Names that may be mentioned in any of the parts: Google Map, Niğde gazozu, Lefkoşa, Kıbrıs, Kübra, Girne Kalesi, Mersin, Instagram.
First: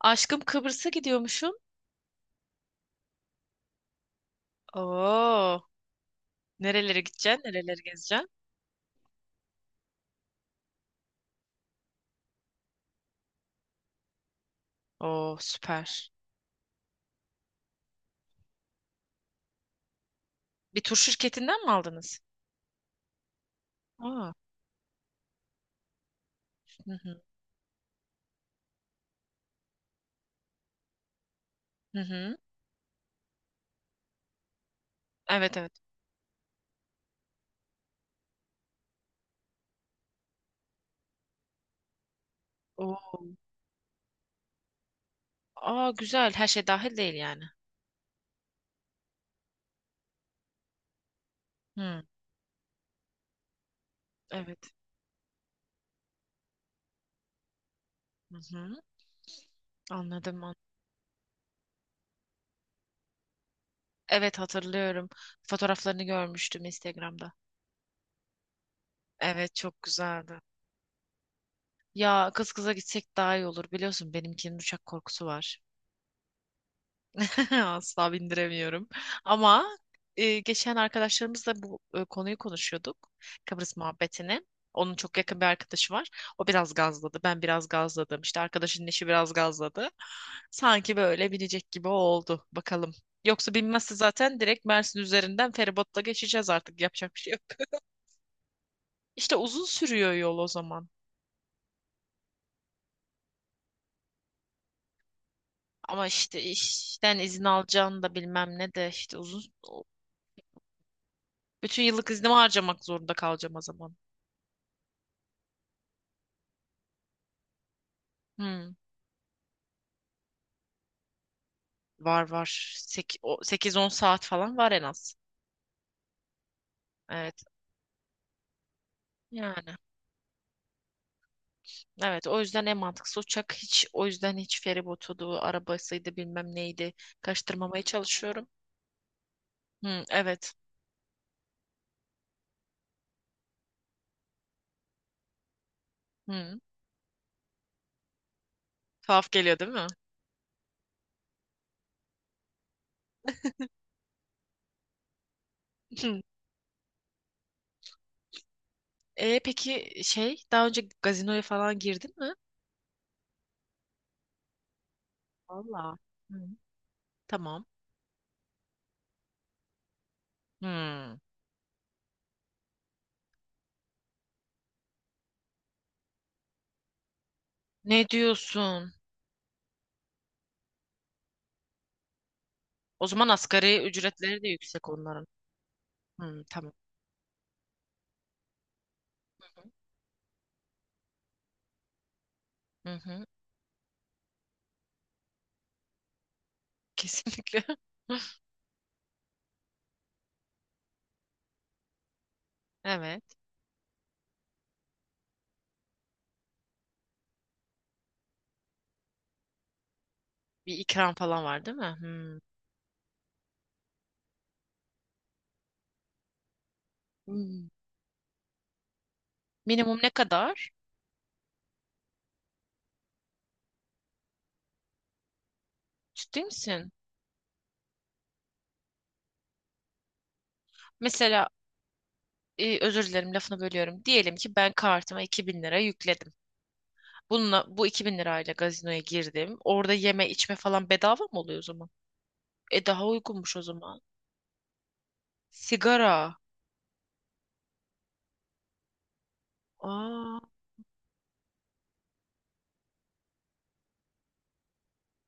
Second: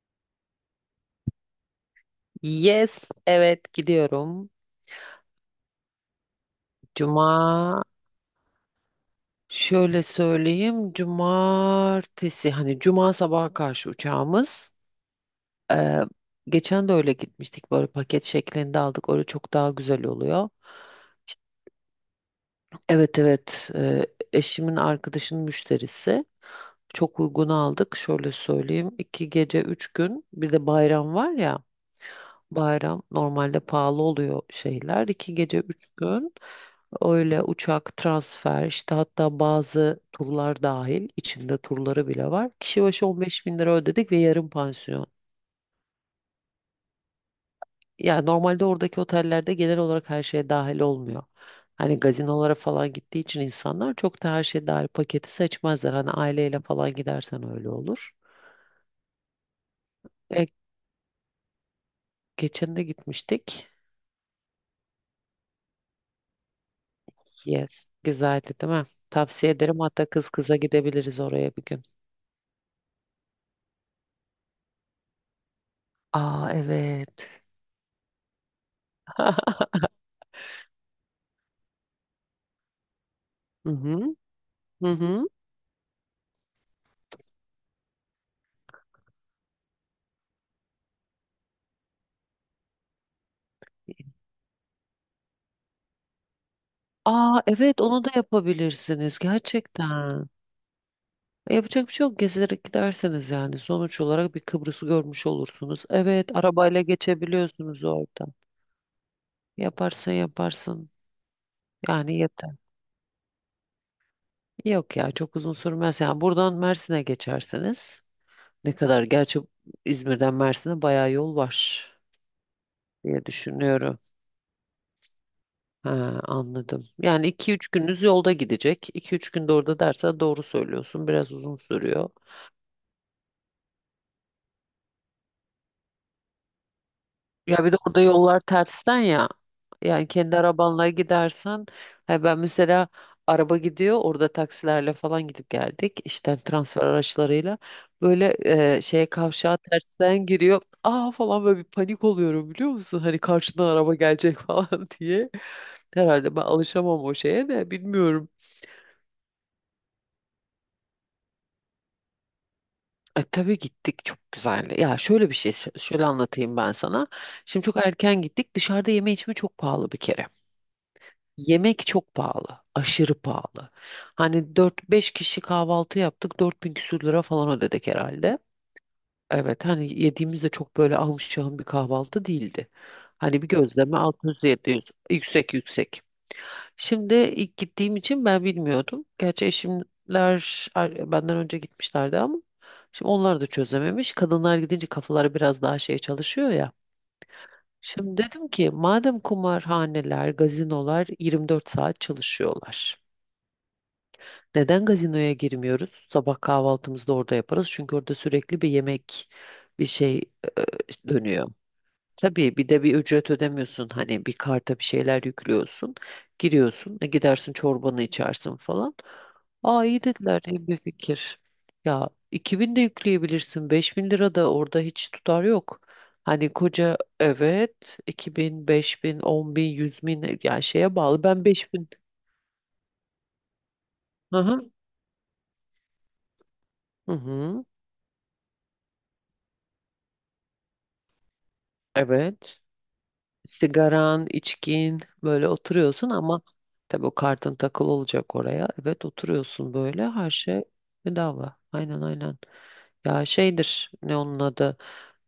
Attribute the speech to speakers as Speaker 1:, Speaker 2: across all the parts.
Speaker 1: Aşkım Kıbrıs'a gidiyormuşum.
Speaker 2: Yes, evet gidiyorum.
Speaker 1: Oo, nerelere
Speaker 2: Cuma
Speaker 1: gideceksin? Nereleri gezeceksin?
Speaker 2: Şöyle söyleyeyim. Cumartesi hani cuma sabaha karşı uçağımız.
Speaker 1: Oo, süper.
Speaker 2: Ee, Geçen de öyle gitmiştik. Böyle paket şeklinde aldık. Öyle çok daha güzel oluyor.
Speaker 1: Bir tur
Speaker 2: İşte,
Speaker 1: şirketinden mi aldınız?
Speaker 2: evet evet,
Speaker 1: Aa,
Speaker 2: eşimin arkadaşının müşterisi.
Speaker 1: hı hı,
Speaker 2: Çok uygun aldık. Şöyle söyleyeyim. İki gece üç gün. Bir de bayram var ya.
Speaker 1: hı hı.
Speaker 2: Bayram normalde pahalı oluyor şeyler. İki
Speaker 1: Evet
Speaker 2: gece
Speaker 1: evet.
Speaker 2: üç gün, öyle uçak, transfer, işte hatta bazı turlar dahil, içinde turları bile var. Kişi başı on
Speaker 1: Oo.
Speaker 2: beş bin lira ödedik ve yarım pansiyon.
Speaker 1: Aa, güzel. Her şey dahil değil yani.
Speaker 2: Yani normalde oradaki otellerde genel olarak her şeye dahil olmuyor. Hani
Speaker 1: Hı,
Speaker 2: gazinolara falan gittiği için insanlar çok da her şey
Speaker 1: evet.
Speaker 2: dahil paketi seçmezler. Hani aileyle falan gidersen öyle olur.
Speaker 1: Hı hı. Anladım.
Speaker 2: E, Geçen de gitmiştik.
Speaker 1: Evet hatırlıyorum. Fotoğraflarını görmüştüm Instagram'da.
Speaker 2: Yes. Güzeldi değil mi? Tavsiye
Speaker 1: Evet
Speaker 2: ederim.
Speaker 1: çok
Speaker 2: Hatta kız
Speaker 1: güzeldi.
Speaker 2: kıza gidebiliriz oraya bir gün.
Speaker 1: Ya kız kıza gitsek daha iyi olur biliyorsun benimkinin uçak korkusu var.
Speaker 2: Aa evet.
Speaker 1: Asla bindiremiyorum. Ama geçen arkadaşlarımızla bu konuyu konuşuyorduk.
Speaker 2: Hı
Speaker 1: Kıbrıs
Speaker 2: hı.
Speaker 1: muhabbetini.
Speaker 2: Hı
Speaker 1: Onun çok
Speaker 2: hı.
Speaker 1: yakın bir arkadaşı var. O biraz gazladı. Ben biraz gazladım. İşte arkadaşının eşi biraz gazladı. Sanki böyle binecek gibi oldu. Bakalım. Yoksa binmezse zaten direkt Mersin üzerinden feribotla geçeceğiz artık. Yapacak bir şey yok.
Speaker 2: Aa evet, onu da yapabilirsiniz
Speaker 1: İşte uzun sürüyor
Speaker 2: gerçekten.
Speaker 1: yol o zaman.
Speaker 2: Yapacak bir şey yok. Gezerek giderseniz yani. Sonuç olarak bir Kıbrıs'ı görmüş olursunuz.
Speaker 1: Ama
Speaker 2: Evet,
Speaker 1: işte
Speaker 2: arabayla
Speaker 1: işten izin
Speaker 2: geçebiliyorsunuz
Speaker 1: alacağını da
Speaker 2: orada.
Speaker 1: bilmem ne de işte uzun...
Speaker 2: Yaparsın yaparsın.
Speaker 1: Bütün yıllık
Speaker 2: Yani
Speaker 1: iznimi
Speaker 2: yeter.
Speaker 1: harcamak zorunda kalacağım o zaman.
Speaker 2: Yok ya, çok uzun sürmez. Yani buradan Mersin'e geçerseniz. Ne
Speaker 1: Hmm.
Speaker 2: kadar gerçi, İzmir'den Mersin'e bayağı yol var
Speaker 1: Var var.
Speaker 2: diye
Speaker 1: 8-10
Speaker 2: düşünüyorum.
Speaker 1: saat falan var en az.
Speaker 2: He, anladım. Yani
Speaker 1: Evet.
Speaker 2: 2-3 gününüz yolda gidecek. 2 üç günde
Speaker 1: Yani.
Speaker 2: orada dersen doğru söylüyorsun. Biraz uzun sürüyor.
Speaker 1: Evet o yüzden en mantıklısı uçak. Hiç o yüzden hiç feribotudu, arabasıydı bilmem neydi.
Speaker 2: Ya bir de
Speaker 1: Kaçtırmamaya
Speaker 2: orada yollar
Speaker 1: çalışıyorum.
Speaker 2: tersten ya.
Speaker 1: Hı,
Speaker 2: Yani kendi
Speaker 1: evet.
Speaker 2: arabanla gidersen, he ben mesela, araba gidiyor orada, taksilerle falan gidip geldik. İşte
Speaker 1: Hı.
Speaker 2: transfer araçlarıyla böyle şeye,
Speaker 1: Tuhaf
Speaker 2: kavşağa
Speaker 1: geliyor değil mi?
Speaker 2: tersten giriyor. Aa falan, böyle bir panik oluyorum biliyor musun? Hani karşıdan araba gelecek falan diye.
Speaker 1: Hı.
Speaker 2: Herhalde ben alışamam o şeye de, bilmiyorum.
Speaker 1: E, peki şey daha önce gazinoya falan girdin mi?
Speaker 2: E, tabii gittik, çok güzeldi. Ya şöyle bir şey,
Speaker 1: Valla.
Speaker 2: şöyle
Speaker 1: Hı.
Speaker 2: anlatayım ben sana.
Speaker 1: Tamam.
Speaker 2: Şimdi çok erken gittik. Dışarıda yeme içme çok pahalı bir kere.
Speaker 1: Hı.
Speaker 2: Yemek çok pahalı. Aşırı pahalı. Hani dört beş kişi kahvaltı yaptık. 4.000 küsür lira falan ödedik
Speaker 1: Ne
Speaker 2: herhalde.
Speaker 1: diyorsun?
Speaker 2: Evet, hani yediğimizde çok böyle ahım şahım bir kahvaltı değildi.
Speaker 1: O zaman
Speaker 2: Hani bir
Speaker 1: asgari
Speaker 2: gözleme
Speaker 1: ücretleri de yüksek
Speaker 2: 600-700,
Speaker 1: onların.
Speaker 2: yüksek yüksek.
Speaker 1: Hı, tamam.
Speaker 2: Şimdi ilk gittiğim için ben bilmiyordum. Gerçi eşimler, benden önce gitmişlerdi ama
Speaker 1: Hı
Speaker 2: şimdi
Speaker 1: hı.
Speaker 2: onlar da çözememiş. Kadınlar gidince kafaları biraz daha şey çalışıyor ya.
Speaker 1: Kesinlikle.
Speaker 2: Şimdi dedim ki, madem kumarhaneler, gazinolar 24 saat çalışıyorlar,
Speaker 1: Evet.
Speaker 2: neden gazinoya girmiyoruz? Sabah kahvaltımızı da orada yaparız. Çünkü orada sürekli bir yemek, bir şey
Speaker 1: Bir ikram falan
Speaker 2: dönüyor.
Speaker 1: var değil mi? Hmm.
Speaker 2: Tabii, bir de bir ücret ödemiyorsun, hani bir karta bir şeyler yüklüyorsun, giriyorsun, gidersin
Speaker 1: Hmm.
Speaker 2: çorbanı içersin falan. Aa,
Speaker 1: Minimum
Speaker 2: iyi
Speaker 1: ne
Speaker 2: dediler, iyi
Speaker 1: kadar?
Speaker 2: bir fikir. Ya, 2.000 de yükleyebilirsin, 5.000 lira da, orada hiç tutar yok.
Speaker 1: Ciddi
Speaker 2: Hani
Speaker 1: misin?
Speaker 2: koca, evet, 2.000, 5.000, 10.000, 10.000, 100.000, yani şeye bağlı, ben
Speaker 1: Mesela
Speaker 2: 5.000.
Speaker 1: özür dilerim lafını bölüyorum. Diyelim
Speaker 2: Hı
Speaker 1: ki
Speaker 2: hı.
Speaker 1: ben kartıma 2.000 lira yükledim.
Speaker 2: Hı hı.
Speaker 1: Bununla bu 2.000 lirayla gazinoya girdim. Orada yeme içme falan bedava mı oluyor o zaman?
Speaker 2: Evet.
Speaker 1: E daha uygunmuş o zaman.
Speaker 2: Sigaran, içkin, böyle oturuyorsun,
Speaker 1: Sigara.
Speaker 2: ama tabii o kartın takılı olacak oraya. Evet, oturuyorsun böyle, her
Speaker 1: Aa,
Speaker 2: şey bedava. Aynen aynen. Ya şeydir, ne onun adı.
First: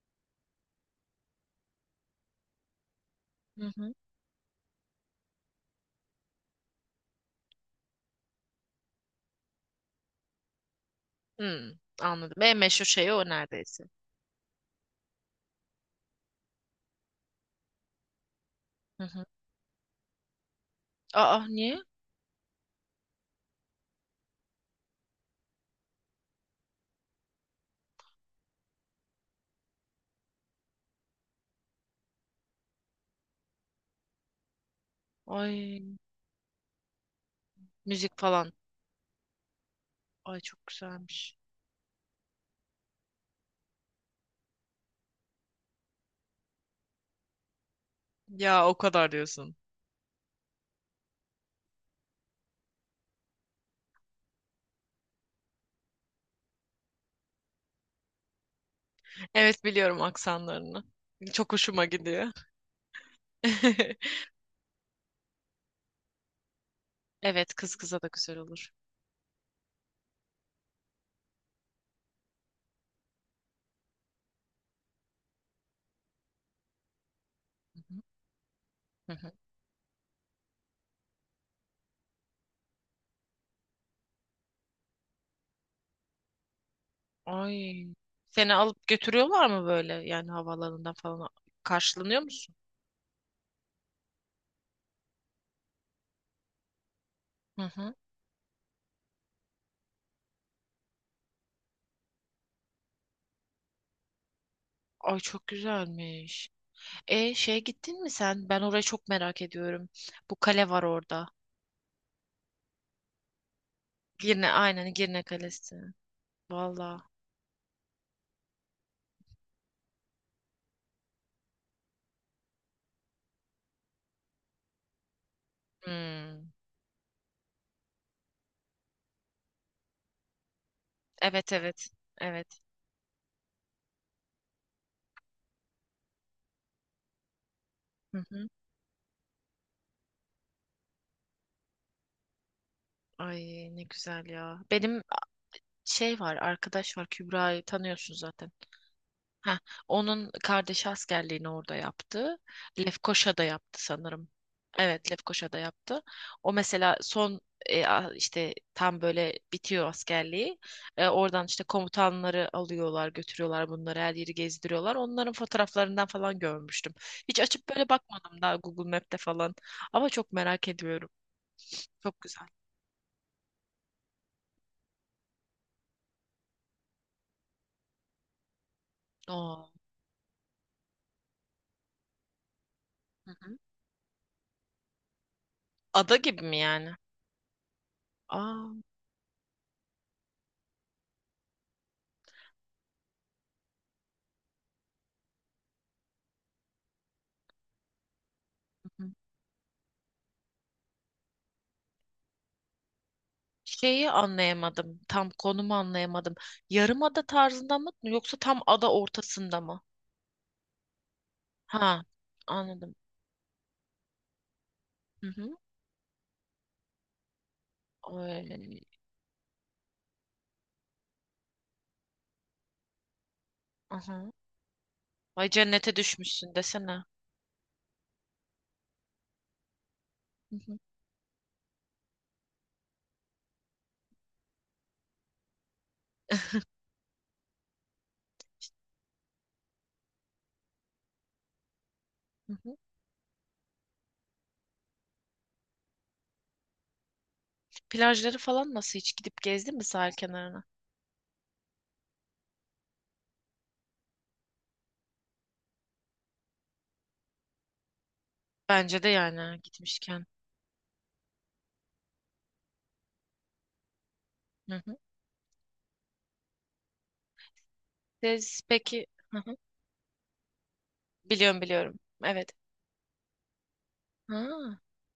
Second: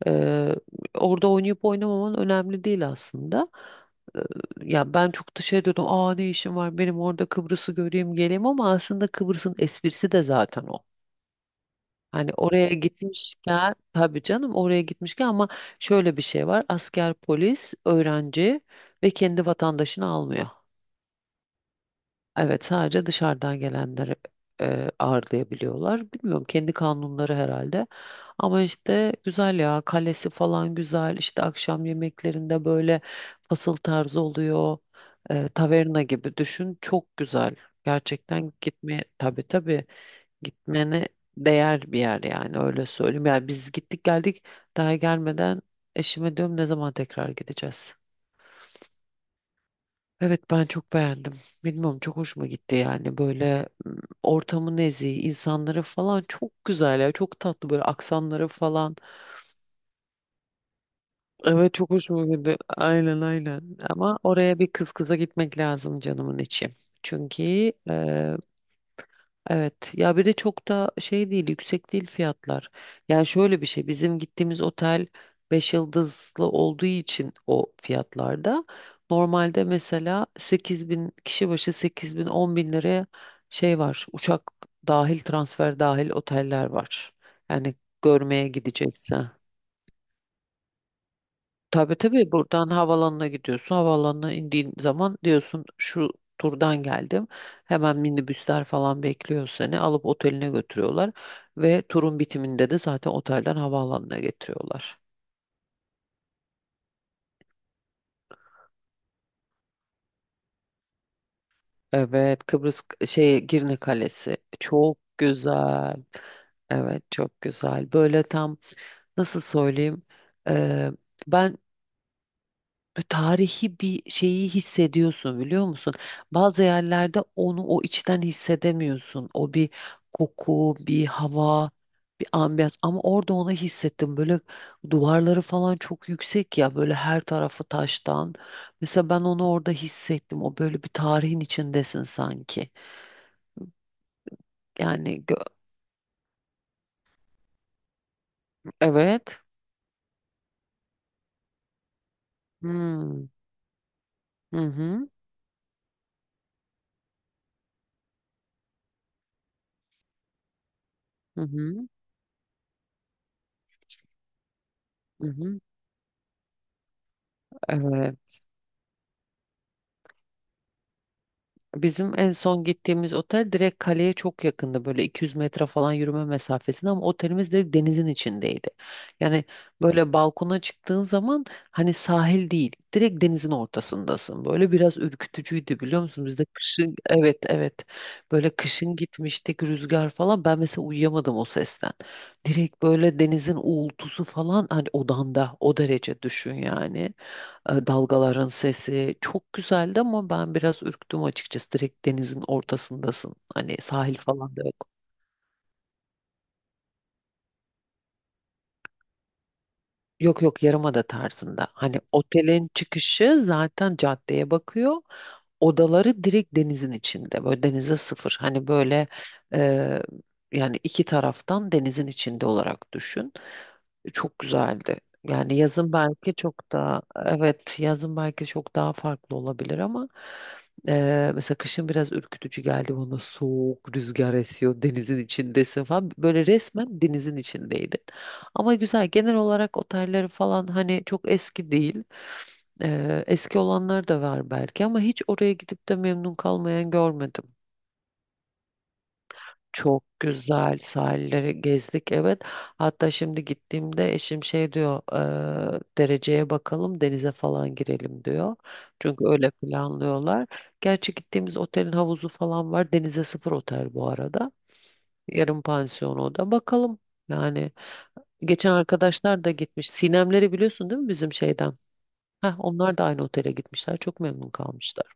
Speaker 2: Ee, Orada oynayıp oynamaman önemli değil aslında.
Speaker 1: hı hı.
Speaker 2: Ee, ya ben çok da şey diyordum. Aa, ne işim var benim orada, Kıbrıs'ı göreyim geleyim, ama aslında Kıbrıs'ın esprisi de zaten o.
Speaker 1: Hmm,
Speaker 2: Hani
Speaker 1: anladım. En
Speaker 2: oraya
Speaker 1: meşhur şey o
Speaker 2: gitmişken,
Speaker 1: neredeyse.
Speaker 2: tabii canım, oraya gitmişken, ama şöyle bir şey var. Asker, polis, öğrenci
Speaker 1: Hı
Speaker 2: ve
Speaker 1: hı.
Speaker 2: kendi vatandaşını almıyor.
Speaker 1: Aa niye?
Speaker 2: Evet, sadece dışarıdan gelenleri ağırlayabiliyorlar. Bilmiyorum, kendi kanunları herhalde. Ama işte güzel ya, kalesi falan güzel. İşte akşam yemeklerinde böyle fasıl tarzı oluyor.
Speaker 1: Ay
Speaker 2: Taverna gibi düşün. Çok güzel.
Speaker 1: müzik falan.
Speaker 2: Gerçekten gitmeye, tabii tabii.
Speaker 1: Ay çok
Speaker 2: Gitmene
Speaker 1: güzelmiş.
Speaker 2: değer bir yer yani, öyle söyleyeyim. Yani biz gittik geldik, daha gelmeden eşime diyorum, ne zaman tekrar gideceğiz.
Speaker 1: Ya o kadar diyorsun.
Speaker 2: Evet, ben çok beğendim. Bilmiyorum, çok hoşuma gitti yani, böyle ortamı nezih, insanları falan çok güzel ya, çok tatlı böyle aksanları falan.
Speaker 1: Evet biliyorum aksanlarını. Çok
Speaker 2: Evet,
Speaker 1: hoşuma
Speaker 2: çok hoşuma
Speaker 1: gidiyor.
Speaker 2: gitti. Aynen aynen. Ama oraya bir kız kıza gitmek lazım canımın içi.
Speaker 1: Evet
Speaker 2: Çünkü
Speaker 1: kız kıza da güzel olur.
Speaker 2: Evet, ya bir de çok da şey değil, yüksek değil fiyatlar. Yani şöyle bir şey, bizim gittiğimiz otel 5 yıldızlı olduğu için o
Speaker 1: Hı hı.
Speaker 2: fiyatlarda.
Speaker 1: Hı hı.
Speaker 2: Normalde mesela 8 bin kişi başı, 8 bin 10 bin liraya, şey var, uçak dahil, transfer dahil oteller var. Yani
Speaker 1: Ay.
Speaker 2: görmeye
Speaker 1: Seni alıp
Speaker 2: gidecekse.
Speaker 1: götürüyorlar mı böyle? Yani havalarından falan
Speaker 2: Tabii
Speaker 1: karşılanıyor
Speaker 2: tabii,
Speaker 1: musun?
Speaker 2: buradan havaalanına gidiyorsun. Havaalanına indiğin zaman diyorsun şu turdan geldim.
Speaker 1: Hı hı.
Speaker 2: Hemen minibüsler falan bekliyor seni. Alıp oteline götürüyorlar. Ve turun bitiminde de zaten otelden havaalanına getiriyorlar.
Speaker 1: Ay çok güzelmiş. E şeye gittin mi sen? Ben orayı çok merak ediyorum. Bu kale var orada.
Speaker 2: Evet, Kıbrıs şey Girne Kalesi
Speaker 1: Girne aynen
Speaker 2: çok
Speaker 1: Girne Kalesi.
Speaker 2: güzel. Evet
Speaker 1: Valla.
Speaker 2: çok güzel. Böyle tam, nasıl söyleyeyim? Eee, ben Böyle tarihi bir şeyi hissediyorsun biliyor musun?
Speaker 1: Hmm.
Speaker 2: Bazı yerlerde onu o içten hissedemiyorsun. O bir koku, bir
Speaker 1: Evet
Speaker 2: hava,
Speaker 1: evet.
Speaker 2: bir
Speaker 1: Evet.
Speaker 2: ambiyans, ama orada onu hissettim. Böyle duvarları falan çok yüksek ya, böyle her tarafı
Speaker 1: Hı
Speaker 2: taştan.
Speaker 1: hı.
Speaker 2: Mesela ben onu orada hissettim. O böyle bir tarihin içindesin sanki.
Speaker 1: Ay ne güzel ya. Benim
Speaker 2: Yani,
Speaker 1: şey var, arkadaş var Kübra'yı tanıyorsun zaten.
Speaker 2: evet.
Speaker 1: Heh, onun kardeşi askerliğini orada yaptı.
Speaker 2: Hmm.
Speaker 1: Lefkoşa'da yaptı sanırım.
Speaker 2: Hı hı.
Speaker 1: Evet, Lefkoşa'da yaptı. O mesela son işte tam böyle bitiyor askerliği. E,
Speaker 2: Hı
Speaker 1: oradan işte
Speaker 2: hı.
Speaker 1: komutanları alıyorlar, götürüyorlar bunları, her yeri gezdiriyorlar.
Speaker 2: Hı
Speaker 1: Onların
Speaker 2: hı.
Speaker 1: fotoğraflarından falan görmüştüm. Hiç açıp böyle bakmadım
Speaker 2: Evet.
Speaker 1: daha Google Map'te falan. Ama çok merak ediyorum.
Speaker 2: Bizim
Speaker 1: Çok
Speaker 2: en
Speaker 1: güzel.
Speaker 2: son gittiğimiz otel direkt kaleye çok yakındı. Böyle 200 metre falan yürüme mesafesinde, ama otelimiz direkt denizin içindeydi. Yani
Speaker 1: Oo.
Speaker 2: böyle balkona çıktığın zaman, hani sahil değil, direkt
Speaker 1: Hı
Speaker 2: denizin
Speaker 1: hı.
Speaker 2: ortasındasın. Böyle biraz ürkütücüydü biliyor
Speaker 1: Ada
Speaker 2: musun? Biz
Speaker 1: gibi
Speaker 2: de
Speaker 1: mi yani?
Speaker 2: kışın, evet evet, böyle
Speaker 1: Aa.
Speaker 2: kışın gitmiştik, rüzgar falan, ben mesela uyuyamadım o sesten. Direkt böyle denizin uğultusu falan, hani odanda, o derece düşün yani. Dalgaların sesi çok güzeldi ama ben biraz ürktüm açıkçası. Direkt denizin ortasındasın. Hani
Speaker 1: Şeyi
Speaker 2: sahil falan da yok.
Speaker 1: anlayamadım. Tam konumu anlayamadım. Yarımada tarzında mı yoksa tam ada ortasında mı?
Speaker 2: Yok yok, yarımada tarzında. Hani
Speaker 1: Ha,
Speaker 2: otelin
Speaker 1: anladım.
Speaker 2: çıkışı zaten caddeye bakıyor.
Speaker 1: Hı hı.
Speaker 2: Odaları direkt denizin içinde. Böyle denize sıfır. Hani
Speaker 1: Ay,
Speaker 2: böyle e, yani iki taraftan denizin içinde olarak düşün.
Speaker 1: aha.
Speaker 2: Çok güzeldi.
Speaker 1: Ay
Speaker 2: Yani yazın
Speaker 1: cennete
Speaker 2: belki
Speaker 1: düşmüşsün
Speaker 2: çok
Speaker 1: desene.
Speaker 2: daha, evet, yazın belki çok daha farklı olabilir, ama
Speaker 1: Hı hı,
Speaker 2: mesela kışın biraz ürkütücü geldi bana, soğuk rüzgar esiyor, denizin içindesin falan, böyle resmen denizin içindeydi. Ama güzel. Genel olarak otelleri falan hani çok eski değil.
Speaker 1: hı hı.
Speaker 2: Eski olanlar da var belki ama hiç oraya gidip de memnun kalmayan görmedim.
Speaker 1: Plajları falan nasıl hiç gidip gezdin mi
Speaker 2: Çok
Speaker 1: sahil kenarına?
Speaker 2: güzel sahilleri gezdik, evet. Hatta şimdi gittiğimde eşim şey diyor: Dereceye bakalım, denize falan girelim" diyor.
Speaker 1: Bence de
Speaker 2: Çünkü öyle
Speaker 1: yani gitmişken.
Speaker 2: planlıyorlar. Gerçi gittiğimiz otelin havuzu falan var. Denize sıfır otel bu arada.
Speaker 1: Hı hı.
Speaker 2: Yarım pansiyon o da. Bakalım yani.
Speaker 1: Siz
Speaker 2: Geçen
Speaker 1: peki hı
Speaker 2: arkadaşlar da
Speaker 1: hı.
Speaker 2: gitmiş. Sinemleri biliyorsun değil mi bizim
Speaker 1: Biliyorum
Speaker 2: şeyden?
Speaker 1: biliyorum. Evet.
Speaker 2: Heh, onlar da aynı otele gitmişler. Çok memnun
Speaker 1: Ha,
Speaker 2: kalmışlar.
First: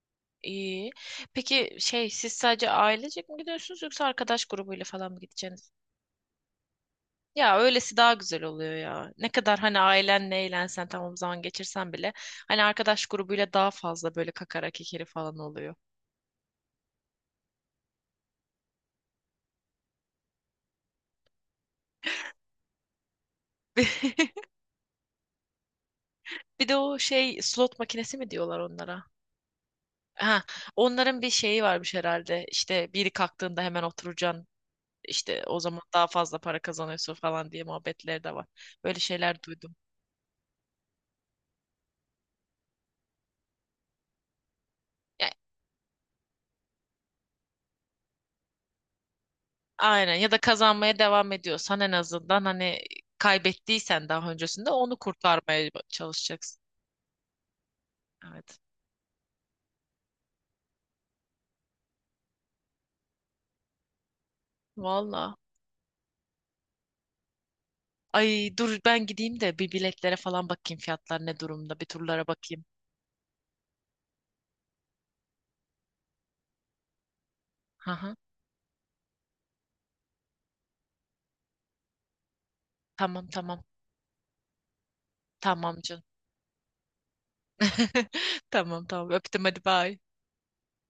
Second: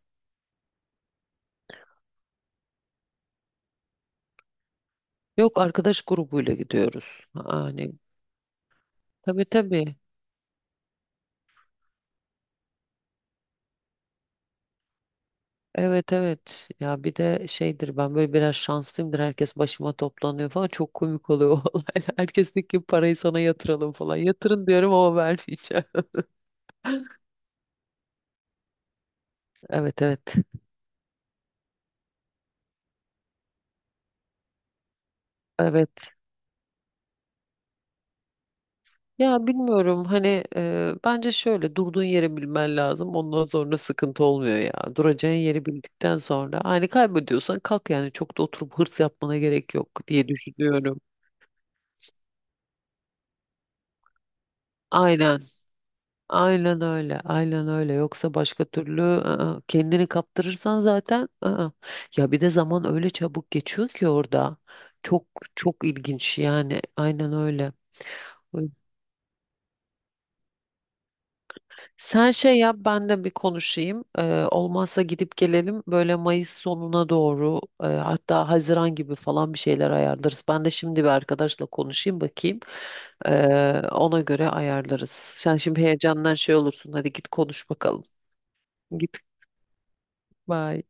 Speaker 1: iyi. Peki şey siz sadece ailecek mi gidiyorsunuz yoksa arkadaş grubuyla falan mı
Speaker 2: Yok,
Speaker 1: gideceksiniz?
Speaker 2: arkadaş grubuyla gidiyoruz.
Speaker 1: Ya
Speaker 2: Yani
Speaker 1: öylesi daha güzel oluyor ya. Ne
Speaker 2: tabii
Speaker 1: kadar hani
Speaker 2: tabii.
Speaker 1: ailenle eğlensen tamam zaman geçirsen bile hani arkadaş grubuyla daha fazla böyle kakara kekeri falan oluyor.
Speaker 2: Evet evet. Ya bir de şeydir, ben böyle biraz şanslıyımdır. Herkes başıma toplanıyor falan. Çok komik oluyor o olaylar. Herkes diyor ki parayı sana yatıralım falan. Yatırın diyorum ama vermeyeceğim.
Speaker 1: Bir de o şey slot makinesi mi diyorlar onlara?
Speaker 2: Evet evet.
Speaker 1: Ha, onların bir şeyi varmış herhalde. İşte biri kalktığında hemen oturacaksın. İşte o zaman daha
Speaker 2: Evet.
Speaker 1: fazla para kazanıyorsun falan diye muhabbetleri de var. Böyle şeyler
Speaker 2: Ya
Speaker 1: duydum.
Speaker 2: bilmiyorum hani, bence şöyle, durduğun yeri bilmen lazım. Ondan sonra sıkıntı olmuyor ya.
Speaker 1: Ya,
Speaker 2: Duracağın yeri bildikten sonra hani kaybediyorsan kalk, yani çok da oturup hırs yapmana gerek yok
Speaker 1: aynen
Speaker 2: diye
Speaker 1: ya da kazanmaya
Speaker 2: düşünüyorum.
Speaker 1: devam ediyorsan en azından hani kaybettiysen daha öncesinde onu
Speaker 2: Aynen.
Speaker 1: kurtarmaya çalışacaksın.
Speaker 2: Aynen öyle. Aynen öyle. Yoksa
Speaker 1: Evet.
Speaker 2: başka türlü ı-ı, kendini kaptırırsan zaten ı-ı. Ya bir de zaman öyle çabuk geçiyor ki orada. Çok
Speaker 1: Valla.
Speaker 2: çok ilginç yani. Aynen öyle.
Speaker 1: Ay dur ben gideyim de bir biletlere falan bakayım fiyatlar ne durumda. Bir turlara
Speaker 2: Sen şey
Speaker 1: bakayım.
Speaker 2: yap, ben de bir konuşayım. Olmazsa gidip gelelim, böyle Mayıs sonuna doğru,
Speaker 1: Hı hı.
Speaker 2: hatta Haziran gibi falan bir şeyler ayarlarız. Ben de şimdi bir arkadaşla konuşayım, bakayım.
Speaker 1: Tamam tamam.
Speaker 2: Ona göre ayarlarız. Sen
Speaker 1: Tamam
Speaker 2: şimdi
Speaker 1: canım.
Speaker 2: heyecandan şey olursun. Hadi git konuş bakalım.
Speaker 1: Tamam tamam
Speaker 2: Git.
Speaker 1: öptüm hadi bye.
Speaker 2: Bye.